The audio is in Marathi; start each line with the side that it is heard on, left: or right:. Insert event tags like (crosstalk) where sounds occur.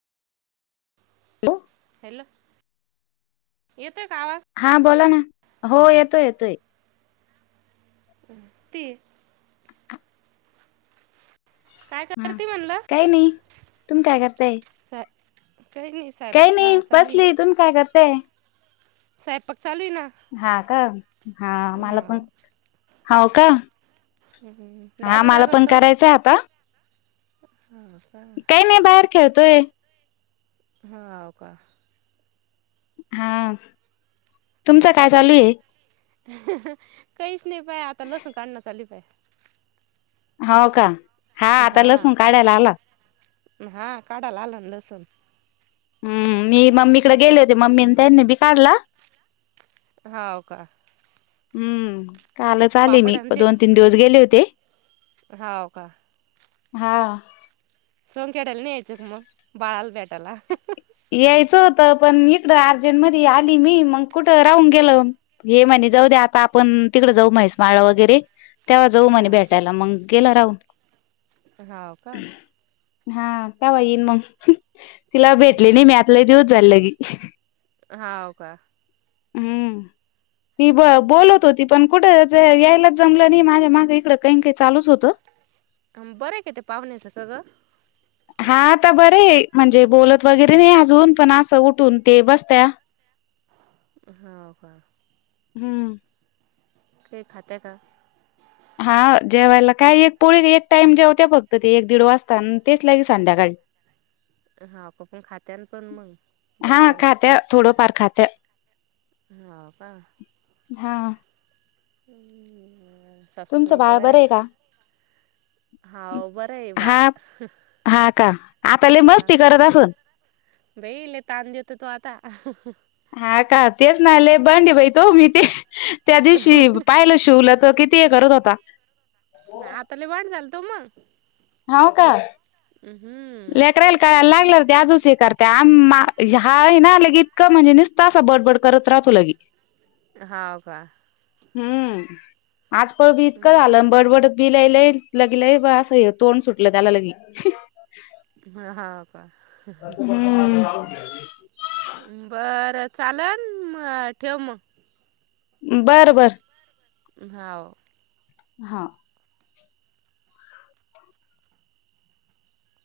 left: हॅलो.
right: हॅलो येतोय का आवाज?
left: हा बोला ना हो येतोय येतोय.
right: (unintelligible) ती काय
left: हां
right: करते म्हणलं
left: काय नाही तुम्ही काय करताय?
right: स. (unintelligible)
left: काय नाही बसली तुम्ही काय करताय?
right: स्वयंपाक चालू आहे ना.
left: हा का हा मला
right: हा
left: पण हाव का?
right: हम्म हम्म हम्म
left: हा
right: दादू
left: मला
right: काय
left: पण
right: करतो
left: करायचंय
right: हा. का
left: काय नाही बाहेर खेळतोय.
right: हाव का.
left: हा. तुमचं
right: काय
left: चालू
right: चाले
left: आहे
right: काहीच नाही पया आता लसण काढणं चाली पया.
left: हाव का हा आता लसूण काढायला आला.
right: म हा काढायला आला ना लसूण
left: हम्म मी मम्मीकडे गेले होते मम्मी अन त्यांनी बी काढला.
right: हाव का.
left: हम्म कालच आले
right: पापड
left: मी
right: आणि
left: प
right: ते
left: दोन-तीन दिवस गेले होते.
right: हाव का.
left: हा.
right: संखोट्याल नाही यायचं का मग बाळाला भेटयला.
left: यायचं होतं पण इकडं अर्जेंट मध्ये आली मी मंग कुठ राहून गेलं. हे म्हणे जाऊ द्या आता आपण तिकडं जाऊ म्हैस माळ वगैरे तेव्हा जाऊ म्हणे
right: हा
left: भेटायला मंग गेला राहून.
right: हाव का.
left: हा कव्हा येईन मग तिला भेटली
right: हा
left: नाही मी आत लय दिवस झाल लगे.
right: हाव का.
left: हम्म ती ब बोलत हो ती पण कुठंज यायला जमलं नाही माझ्या मागे इकडं काही ना काही चालूच होतं.
right: हम्म बरं आहे काय ते पाहुण्याचं का गं?
left: हा आता बरे आहे म्हणजे बोलत वगैरे नाही अजून पण असं उठून ते बसत्या.
right: हाव का?
left: हम्म.
right: काही खात्या का?
left: हा, जेवायला काय? एक पोळी, एक टाइम जेवत्या फक्त ते, एक दीड वाजता न तेच लगे संध्याकाळी.
right: हा का, पण खात्या न पण मग,
left: हा
right: जेवत्याना.
left: खात्या थोडंफार खातं.
right: हाव का.
left: हा
right: बर.
left: तुमचं
right: सासुबाई न त्या
left: बाळ बरं
right: बऱ्याय
left: आहे
right: का? हाव, बरंय बाळ.
left: हा हा का आता लय
right: हा.
left: मस्ती करत असन.
right: बाई, लई ताण देतो तो आता. (unintelligible)
left: हा, का. तेच ना. लय बंड बाई तो. मी ते, त्या दिवशी पाहिलं शिवूला. तो कित ती करत होता.
right: नाही, आता लय भांड झाला तो मग.
left: हाव का?
right: अम, हम्म.
left: यला लागल ते आजच हे करत्या. आम हा आहे ना, लगे क म्हणजे निस्ता असा, बडबड करत राहतो लगे.
right: हाव, का.
left: हम्म. आचपळ बी
right: हम्म.
left: इतकं झालं बडबडत बि लईलई, लगलगे. असं तोंड सुटलं त्याला लगी.
right: ह, हाव का?
left: हम्म.
right: बरं, चालन. म ठेव मग.
left: बरं, बर.
right: हाव.
left: हाव.